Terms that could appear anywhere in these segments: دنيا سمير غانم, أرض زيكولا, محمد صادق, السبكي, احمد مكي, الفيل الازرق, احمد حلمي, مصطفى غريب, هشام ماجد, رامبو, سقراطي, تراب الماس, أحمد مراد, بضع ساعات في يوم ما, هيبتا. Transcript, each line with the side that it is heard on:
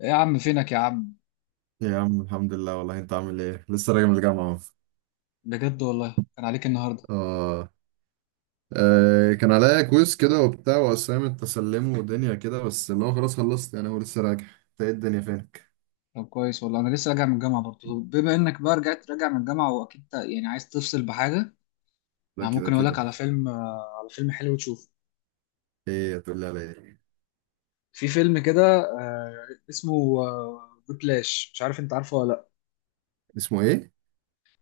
left: ايه يا عم؟ فينك يا عم؟
right: يا عم الحمد لله، والله انت عامل ايه؟ لسه راجع من الجامعة اهو.
left: بجد والله كان عليك النهارده.
right: اه كان عليا كويز كده وبتاع واسايمنت تسلمه ودنيا كده، بس اللي هو خلاص خلصت يعني. هو لسه راجع؟ انت ايه الدنيا؟ فينك؟
left: طب كويس والله، انا لسه راجع من الجامعه برضه. طب بما انك بقى رجعت راجع من الجامعه، واكيد يعني عايز تفصل بحاجه.
right: لا
left: انا
right: كده
left: ممكن اقول
right: كده.
left: لك على فيلم، على فيلم حلو تشوفه.
right: ايه هتقول لي؟ على ايه؟
left: في فيلم كده، اسمه، ويبلاش، مش عارف انت عارفه ولا لا.
right: اسمه ايه؟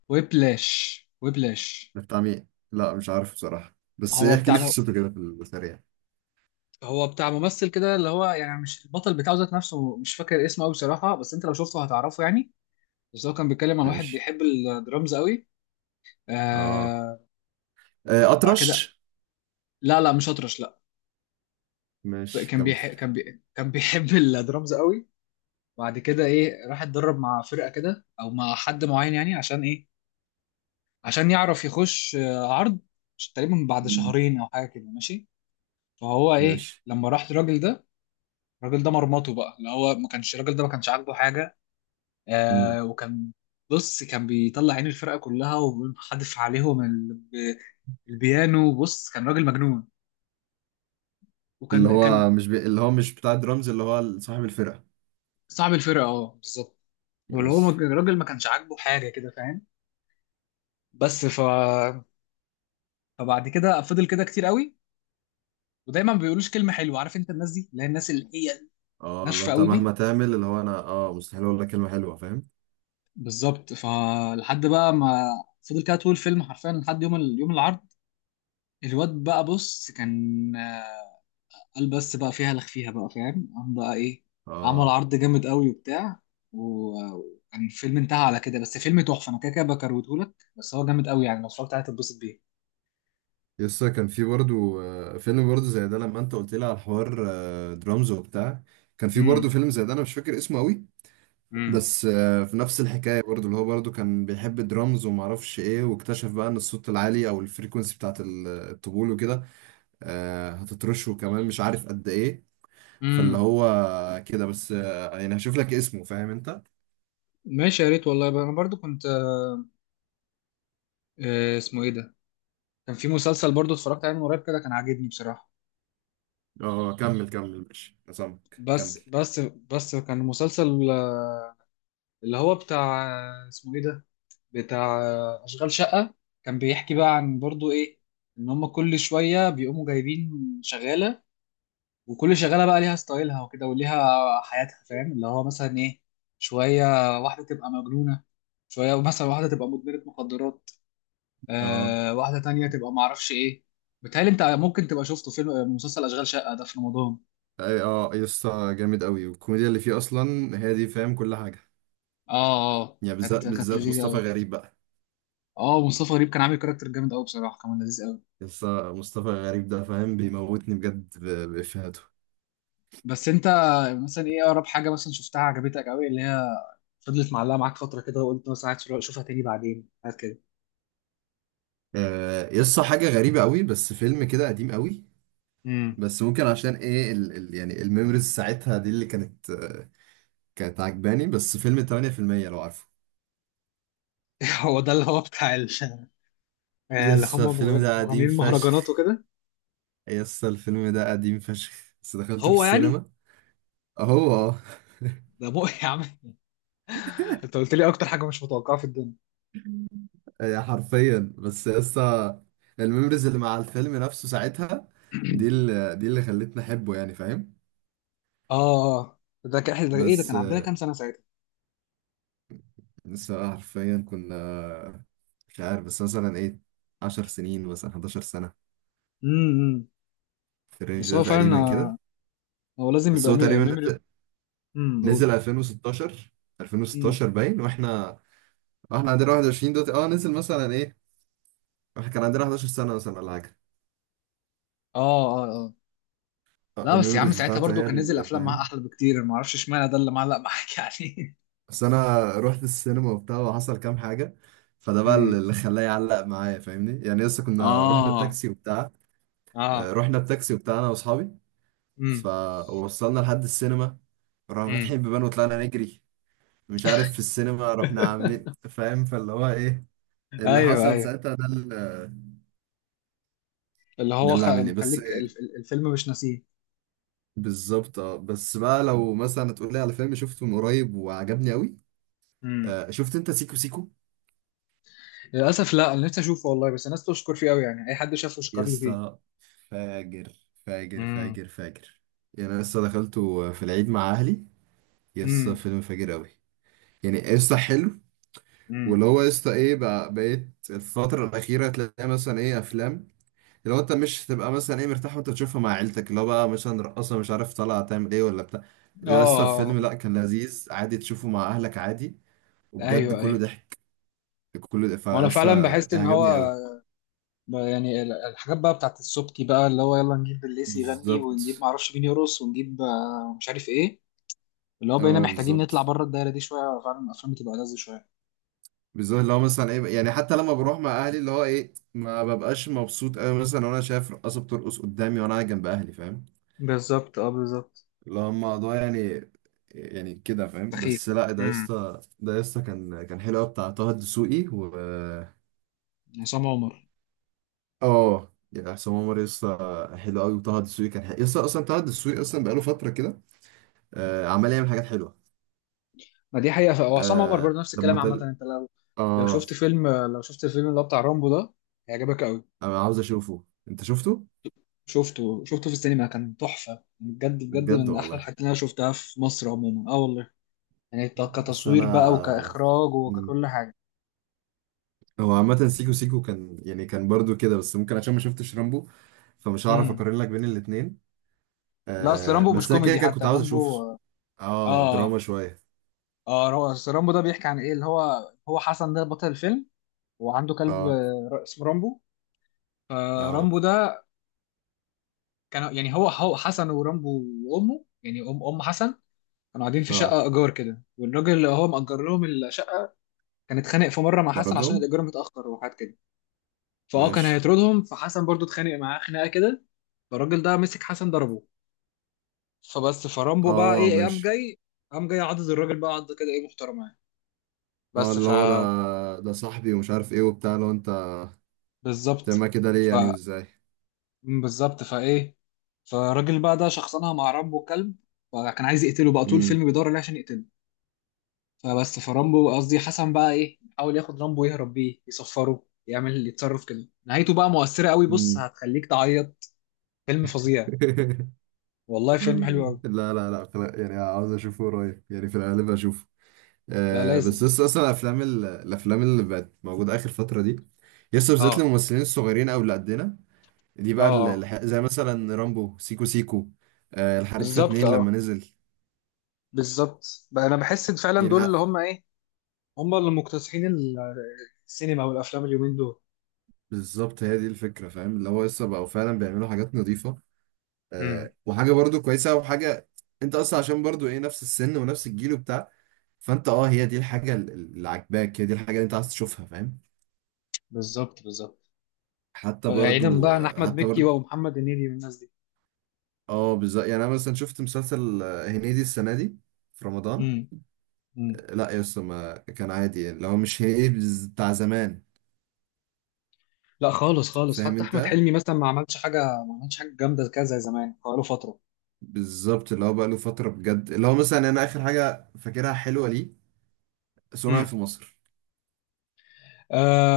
left: ويبلاش، ويبلاش.
right: ده بتاع مين؟ لا مش عارف بصراحة، بس
left: هو
right: ايه احكي
left: بتاع
right: لي قصته كده في السريع.
left: ممثل كده، اللي هو يعني مش البطل بتاعه ذات نفسه، مش فاكر اسمه قوي بصراحه، بس انت لو شفته هتعرفه يعني. بس هو كان بيتكلم عن واحد
right: ماشي.
left: بيحب الدرامز قوي.
right: اه
left: آه. وبعد
right: اطرش.
left: كده. لا لا مش اطرش، لا.
right: ماشي كمل.
left: كان بيحب الدرامز قوي. بعد كده ايه، راح اتدرب مع فرقه كده او مع حد معين يعني عشان ايه؟ عشان يعرف يخش عرض، تقريبا بعد
right: مم.
left: شهرين او حاجه كده، ماشي. فهو ايه
right: ماشي.
left: لما راح للراجل ده، الراجل ده مرمطه بقى، اللي هو ما كانش، الراجل ده ما كانش عاجبه حاجه.
right: مم.
left: آه، وكان، بص كان بيطلع عين الفرقه كلها، وحدف عليهم البيانو، بص كان راجل مجنون.
right: اللي
left: وكان
right: هو مش بتاع درامز، اللي هو صاحب الفرقة.
left: صاحب الفرقه، اه بالظبط. واللي هو
right: ماشي.
left: الراجل ما كانش عاجبه حاجه كده، فاهم؟ بس ف، فبعد كده فضل كده كتير قوي، ودايما ما بيقولوش كلمه حلوه، عارف انت الناس دي، اللي هي الناس اللي هي
right: اه اللي
left: ناشفه
right: انت
left: قوي
right: مهما
left: دي.
right: تعمل اللي هو، انا اه مستحيل اقول لك كلمه حلوه، فاهم؟
left: بالظبط، فلحد بقى ما، فضل كده طول الفيلم حرفيا لحد يوم يوم العرض. الواد بقى، بص كان قال بس بقى فيها لخفيها بقى، فاهم؟ قام بقى ايه، عمل
right: اه.
left: عرض جامد قوي وبتاع. وكان الفيلم انتهى على كده. بس فيلم تحفه، انا كده كده بكرهته لك. بس هو جامد قوي يعني، لو اتفرجت عليه هتتبسط
right: يسا كان في برضو فيلم برضو زي ده لما انت قلت لي على الحوار درامز وبتاع. كان في برضو
left: بيه.
right: فيلم زي ده، انا مش فاكر اسمه قوي،
left: امم.
right: بس في نفس الحكايه برضو، اللي هو برضو كان بيحب الدرامز وما اعرفش ايه، واكتشف بقى ان الصوت العالي او الفريكونسي بتاعت الطبول وكده. هتترشه كمان مش عارف قد ايه. فاللي
left: امم،
right: هو كده بس، يعني هشوف لك اسمه، فاهم انت؟
left: ماشي يا ريت والله بقى. انا برضو كنت، اسمه ايه ده؟ كان في مسلسل برضو اتفرجت عليه من قريب كده، كان عاجبني بصراحة.
right: اه كمل ماشي، أنا سامعك كمل.
left: بس كان مسلسل، اللي هو بتاع، اسمه ايه ده؟ بتاع اشغال شقة. كان بيحكي بقى عن برضو ايه، ان هم كل شوية بيقوموا جايبين شغالة، وكل شغالة بقى ليها ستايلها وكده، وليها حياتها، فاهم؟ اللي هو مثلا ايه، شوية واحدة تبقى مجنونة، شوية مثلا واحدة تبقى مدمنة مخدرات،
right: اه.
left: آه واحدة تانية تبقى معرفش ايه. بتهيألي انت ممكن تبقى شفته فيلم، مسلسل اشغال شقة ده في رمضان.
right: اه يا اسطى، جامد قوي. والكوميديا اللي فيه اصلا هي دي، فاهم؟ كل حاجه،
left: اه اه،
right: يعني بالذات
left: كانت
right: بالذات
left: لذيذة
right: مصطفى
left: قوي.
right: غريب بقى.
left: اه مصطفى غريب كان عامل كاركتر جامد قوي بصراحة، كان لذيذ قوي.
right: يا اسطى مصطفى غريب ده فاهم، بيموتني بجد بافيهاته.
left: بس انت مثلا ايه اقرب حاجة مثلا شفتها عجبتك قوي، اللي هي فضلت معلقة معاك فترة كده، وقلت مثلا عايز اشوفها تاني بعدين، حاجات كده.
right: آه يا اسطى، حاجه غريبه قوي، بس فيلم كده قديم قوي،
left: امم.
right: بس ممكن عشان ايه ال يعني الميموريز ساعتها دي اللي كانت كانت عجباني، بس فيلم 8%، لو عارفه.
left: هو ده اللي هو بتاع
right: يا
left: اللي هم
right: اسطى الفيلم ده قديم
left: مغنيين المهرجانات
right: فشخ.
left: وكده؟
right: يا اسطى الفيلم ده قديم فشخ، بس دخلته في
left: هو يعني
right: السينما اهو اه.
left: ده مو يا عم، انت قلت لي اكتر حاجة مش متوقعة في الدنيا.
right: هي حرفيا، بس لسه الميموريز اللي مع الفيلم نفسه ساعتها، دي اللي دي اللي خلتني احبه يعني، فاهم؟
left: اه اه، ده كان احنا، ده ايه، ده
right: بس
left: كان عندنا كام سنه ساعتها؟
right: لسه حرفيا كنا، مش عارف، بس مثلا ايه 10 سنين مثلا، 11 سنة،
left: امم.
right: في الرينج
left: بس
right: ده
left: هو فعلا
right: تقريبا كده.
left: هو لازم
right: بس
left: يبقى
right: هو تقريبا نزل،
left: ميموري. امم،
right: نزل
left: قول.
right: 2016.
left: امم.
right: 2016 باين، واحنا عندنا 21 دلوقتي، اه. نزل مثلا ايه، احنا كان عندنا 11 سنة مثلا ولا حاجة.
left: اه اه اه. لا بس يا عم،
right: الميموريز
left: ساعتها
right: بتاعته
left: برضو
right: هي
left: كان نزل
right: اللي
left: افلام معاها
right: فاهم.
left: احلى بكتير، أنا ما اعرفش اشمعنى ده اللي معلق معاك يعني.
right: بس انا رحت السينما وبتاع، وحصل كام حاجه، فده بقى
left: امم.
right: اللي خلاه يعلق معايا فاهمني يعني. لسه كنا رحنا
left: اه
right: بتاكسي وبتاع،
left: اه.
right: رحنا بتاكسي وبتاع انا واصحابي،
left: امم.
right: فوصلنا لحد السينما، رحنا
left: امم.
right: فاتحين بيبان وطلعنا نجري، مش عارف في السينما رحنا عاملين إيه، فاهم؟ فاللي هو ايه، اللي
left: ايوه
right: حصل
left: ايوه،
right: ساعتها، ده اللي
left: اللي هو
right: عاملني. بس
left: مخليك الفيلم مش ناسيه.
right: بالظبط، اه. بس بقى لو مثلا تقول لي على فيلم شفته من قريب وعجبني قوي،
left: امم.
right: شفت انت سيكو سيكو؟
left: للاسف لا، انا نفسي اشوفه والله، بس الناس تشكر فيه قوي يعني، اي حد شافه
right: يا
left: شكر لي فيه.
right: اسطى، فاجر فاجر
left: امم.
right: فاجر فاجر. يعني انا لسه دخلته في العيد مع اهلي، يا اسطى
left: امم.
right: فيلم فاجر قوي. يعني قصة حلو.
left: امم.
right: واللي هو قصة ايه بقى، بقيت الفترة الأخيرة تلاقي مثلا ايه أفلام، اللي هو أنت مش هتبقى مثلا ايه مرتاح وأنت تشوفها مع عيلتك، اللي هو بقى مثلا رقاصة مش عارف طالعة تعمل ايه ولا بتاع.
left: اه.
right: ده لسه
left: آه.
right: الفيلم لأ، كان لذيذ عادي تشوفه مع أهلك عادي، وبجد
left: ايوه
right: كله
left: ايوه.
right: ضحك، كله ضحك.
left: وانا
right: فلسه
left: فعلا بحس ان هو
right: عجبني قوي
left: يعني الحاجات بقى بتاعت السبكي بقى، اللي هو يلا نجيب الليسي يغني، ونجيب
right: بالظبط،
left: معرفش مين يرقص، ونجيب مش عارف ايه. اللي هو بقينا
right: اه
left: محتاجين نطلع
right: بالظبط.
left: بره الدايره دي شويه، فعلا الافلام بتبقى لذة شويه.
right: بالظبط اللي هو مثلا ايه، يعني حتى لما بروح مع اهلي اللي هو ايه، ما ببقاش مبسوط قوي مثلا وانا شايف رقاصه بترقص قدامي وانا قاعد جنب اهلي، فاهم؟
left: بالظبط، اه بالظبط.
right: اللي هو الموضوع يعني، يعني كده فاهم.
left: سخيف.
right: بس لا ده
left: امم.
right: يسطا، ده يسطا كان حلو قوي، بتاع طه الدسوقي و
left: عصام عمر.
right: اه يعني حسام عمر، يسطا حلو قوي. وطه الدسوقي كان حلو يسطا، اصلا طه الدسوقي اصلا بقاله فتره كده آه عمال يعمل حاجات حلوه.
left: ما دي حقيقه، وعصام عمر
right: آه
left: برضه نفس الكلام
right: لما
left: عامه.
right: تل
left: انت لو، لو
right: اه
left: شفت فيلم لو شفت الفيلم اللي هو بتاع رامبو ده، هيعجبك قوي.
right: انا عاوز اشوفه، انت شفته؟
left: شفته في السينما، كان تحفه. يعني بجد بجد
right: بجد
left: من احلى
right: والله.
left: الحاجات اللي انا شفتها في مصر عموما، اه والله. يعني
right: بس
left: كتصوير بقى،
right: انا،
left: وكإخراج، وككل حاجة.
right: هو عامة سيكو سيكو كان يعني كان برضو كده، بس ممكن عشان ما شفتش رامبو فمش هعرف
left: امم.
right: اقارن لك بين الاتنين.
left: لا أصل
right: آه
left: رامبو مش
right: بس انا كده
left: كوميدي
right: كده كنت
left: حتى،
right: عاوز اشوف.
left: رامبو.
right: اه
left: آه.
right: دراما شوية.
left: آه، هو أصل رامبو ده بيحكي عن إيه، اللي هو حسن ده بطل الفيلم، وعنده كلب
right: اه
left: اسمه رامبو.
right: اه
left: فرامبو ده، كان يعني هو حسن ورامبو وأمه، يعني أم حسن، كانوا قاعدين في
right: اه
left: شقة إيجار كده، والراجل اللي هو مأجر لهم الشقة كان اتخانق في مرة مع حسن عشان
right: كاردوم.
left: الإيجار متأخر، وحاجات كده. فأه كان
right: ماشي.
left: هيطردهم، فحسن برضو اتخانق معاه خناقة كده. فالراجل ده مسك حسن، ضربه. فبس، فرامبو بقى
right: اه.
left: ايه، قام
right: ماشي.
left: جاي قام جاي عضد الراجل بقى، عض كده ايه محترمه يعني.
right: اه
left: بس
right: اللي
left: ف،
right: هو ده صاحبي ومش عارف ايه وبتاع، لو انت
left: بالظبط.
right: تعمل كده ليه
left: ف
right: يعني وازاي.
left: بالظبط، فايه، فالراجل بقى ده شخصنها مع رامبو كلب. فكان عايز يقتله بقى، طول
right: امم.
left: الفيلم بيدور عليه عشان يقتله. فبس، فرامبو قصدي حسن بقى ايه، حاول ياخد رامبو يهرب بيه، يصفره، يعمل، يتصرف كده. نهايته بقى مؤثرة قوي، بص
right: أمم.
left: هتخليك تعيط. فيلم فظيع، والله فيلم حلو قوي.
right: لا لا لا، يعني عاوز اشوفه قريب، يعني في الغالب اشوفه.
left: لا
right: آه
left: لازم.
right: بس لسه اصلا الافلام الافلام اللي بقت موجوده اخر فتره دي، لسه بالذات
left: اه
right: الممثلين الصغيرين او اللي قدنا دي
left: اه
right: بقى
left: اه.
right: زي مثلا رامبو، سيكو سيكو، آه الحريفه
left: بالظبط،
right: اتنين لما
left: اه
right: نزل.
left: بالظبط بقى، انا بحس إن فعلا
right: يعني
left: دول اللي
right: ح-
left: هم ايه، هم اللي مكتسحين السينما والافلام اليومين دول.
right: بالظبط هي دي الفكره فاهم، اللي هو لسه بقوا فعلا بيعملوا حاجات نظيفه
left: امم.
right: وحاجه برضو كويسه وحاجه. انت اصلا عشان برضو ايه نفس السن ونفس الجيل وبتاع، فانت اه هي دي الحاجه اللي عاجباك، هي دي الحاجه اللي انت عايز تشوفها، فاهم؟
left: بالظبط، بالظبط،
right: حتى
left: بعيدا
right: برضو
left: بقى عن احمد مكي ومحمد هنيدي والناس دي.
right: اه بالظبط. يعني انا مثلا شفت مسلسل هنيدي السنه دي في رمضان،
left: امم. امم.
right: لا يا اسطى ما كان عادي، اللي هو مش هنيدي بتاع زمان،
left: لا خالص خالص،
right: فاهم
left: حتى احمد
right: انت؟
left: حلمي مثلا ما عملش حاجه، ما عملش حاجه جامده كده زي زمان بقاله فتره.
right: بالظبط اللي هو بقى له فتره بجد، اللي هو مثلا انا اخر حاجه فاكرها حلوه ليه، صنع
left: امم.
right: في مصر،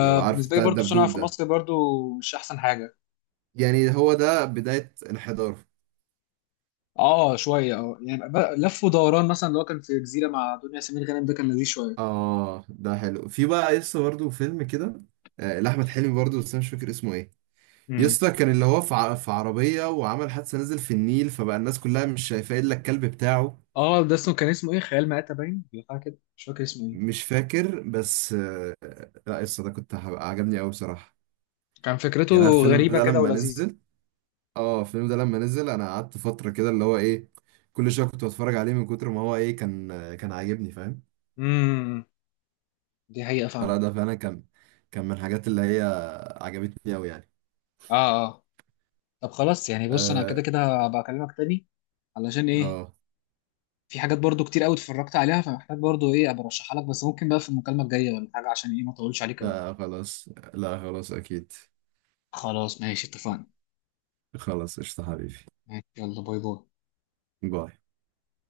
right: لو عارف
left: بالنسبه لي
right: بتاع
left: برضو صنع
right: الدبدوب
left: في
right: ده،
left: مصر برضو مش احسن حاجه.
right: يعني هو ده بدايه الحضاره.
left: اه شويه، اه يعني بقى لف ودوران مثلا اللي هو كان في جزيره مع دنيا سمير غانم ده كان لذيذ شويه.
right: اه ده حلو. في بقى يسطا برضه فيلم كده، لأحمد حلمي برضه، بس انا مش فاكر اسمه ايه.
left: امم.
right: يسطا كان اللي هو في في عربية وعمل حادثة، نزل في النيل، فبقى الناس كلها مش شايفة الا الكلب بتاعه.
left: اه، ده اسمه، كان اسمه ايه، خيال مآتة باين، حاجه كده مش فاكر اسمه ايه.
right: مش فاكر، بس لا يس ده كنت هبقى عجبني قوي بصراحه.
left: كان فكرته
right: يعني أنا الفيلم
left: غريبه
right: ده
left: كده
right: لما
left: ولذيذه.
right: نزل، اه الفيلم ده لما نزل انا قعدت فتره كده اللي هو ايه، كل شويه كنت بتفرج عليه من كتر ما هو ايه، كان كان عاجبني فاهم.
left: امم. دي حقيقة
right: فلا
left: فعلا.
right: ده فعلا كان من الحاجات اللي هي عجبتني قوي يعني.
left: اه اه. طب خلاص يعني، بص انا
right: اه.
left: كده كده هبقى اكلمك تاني، علشان ايه،
right: آه،
left: في حاجات برضو كتير قوي اتفرجت عليها، فمحتاج برضو ايه ابقى ارشحها لك، بس ممكن بقى في المكالمة الجاية ولا حاجة، عشان ايه ما اطولش عليك قوي.
right: لا خلاص، لا خلاص اكيد.
left: خلاص ماشي، اتفقنا.
right: خلاص قشطه حبيبي.
left: ماشي، يلا باي باي.
right: باي.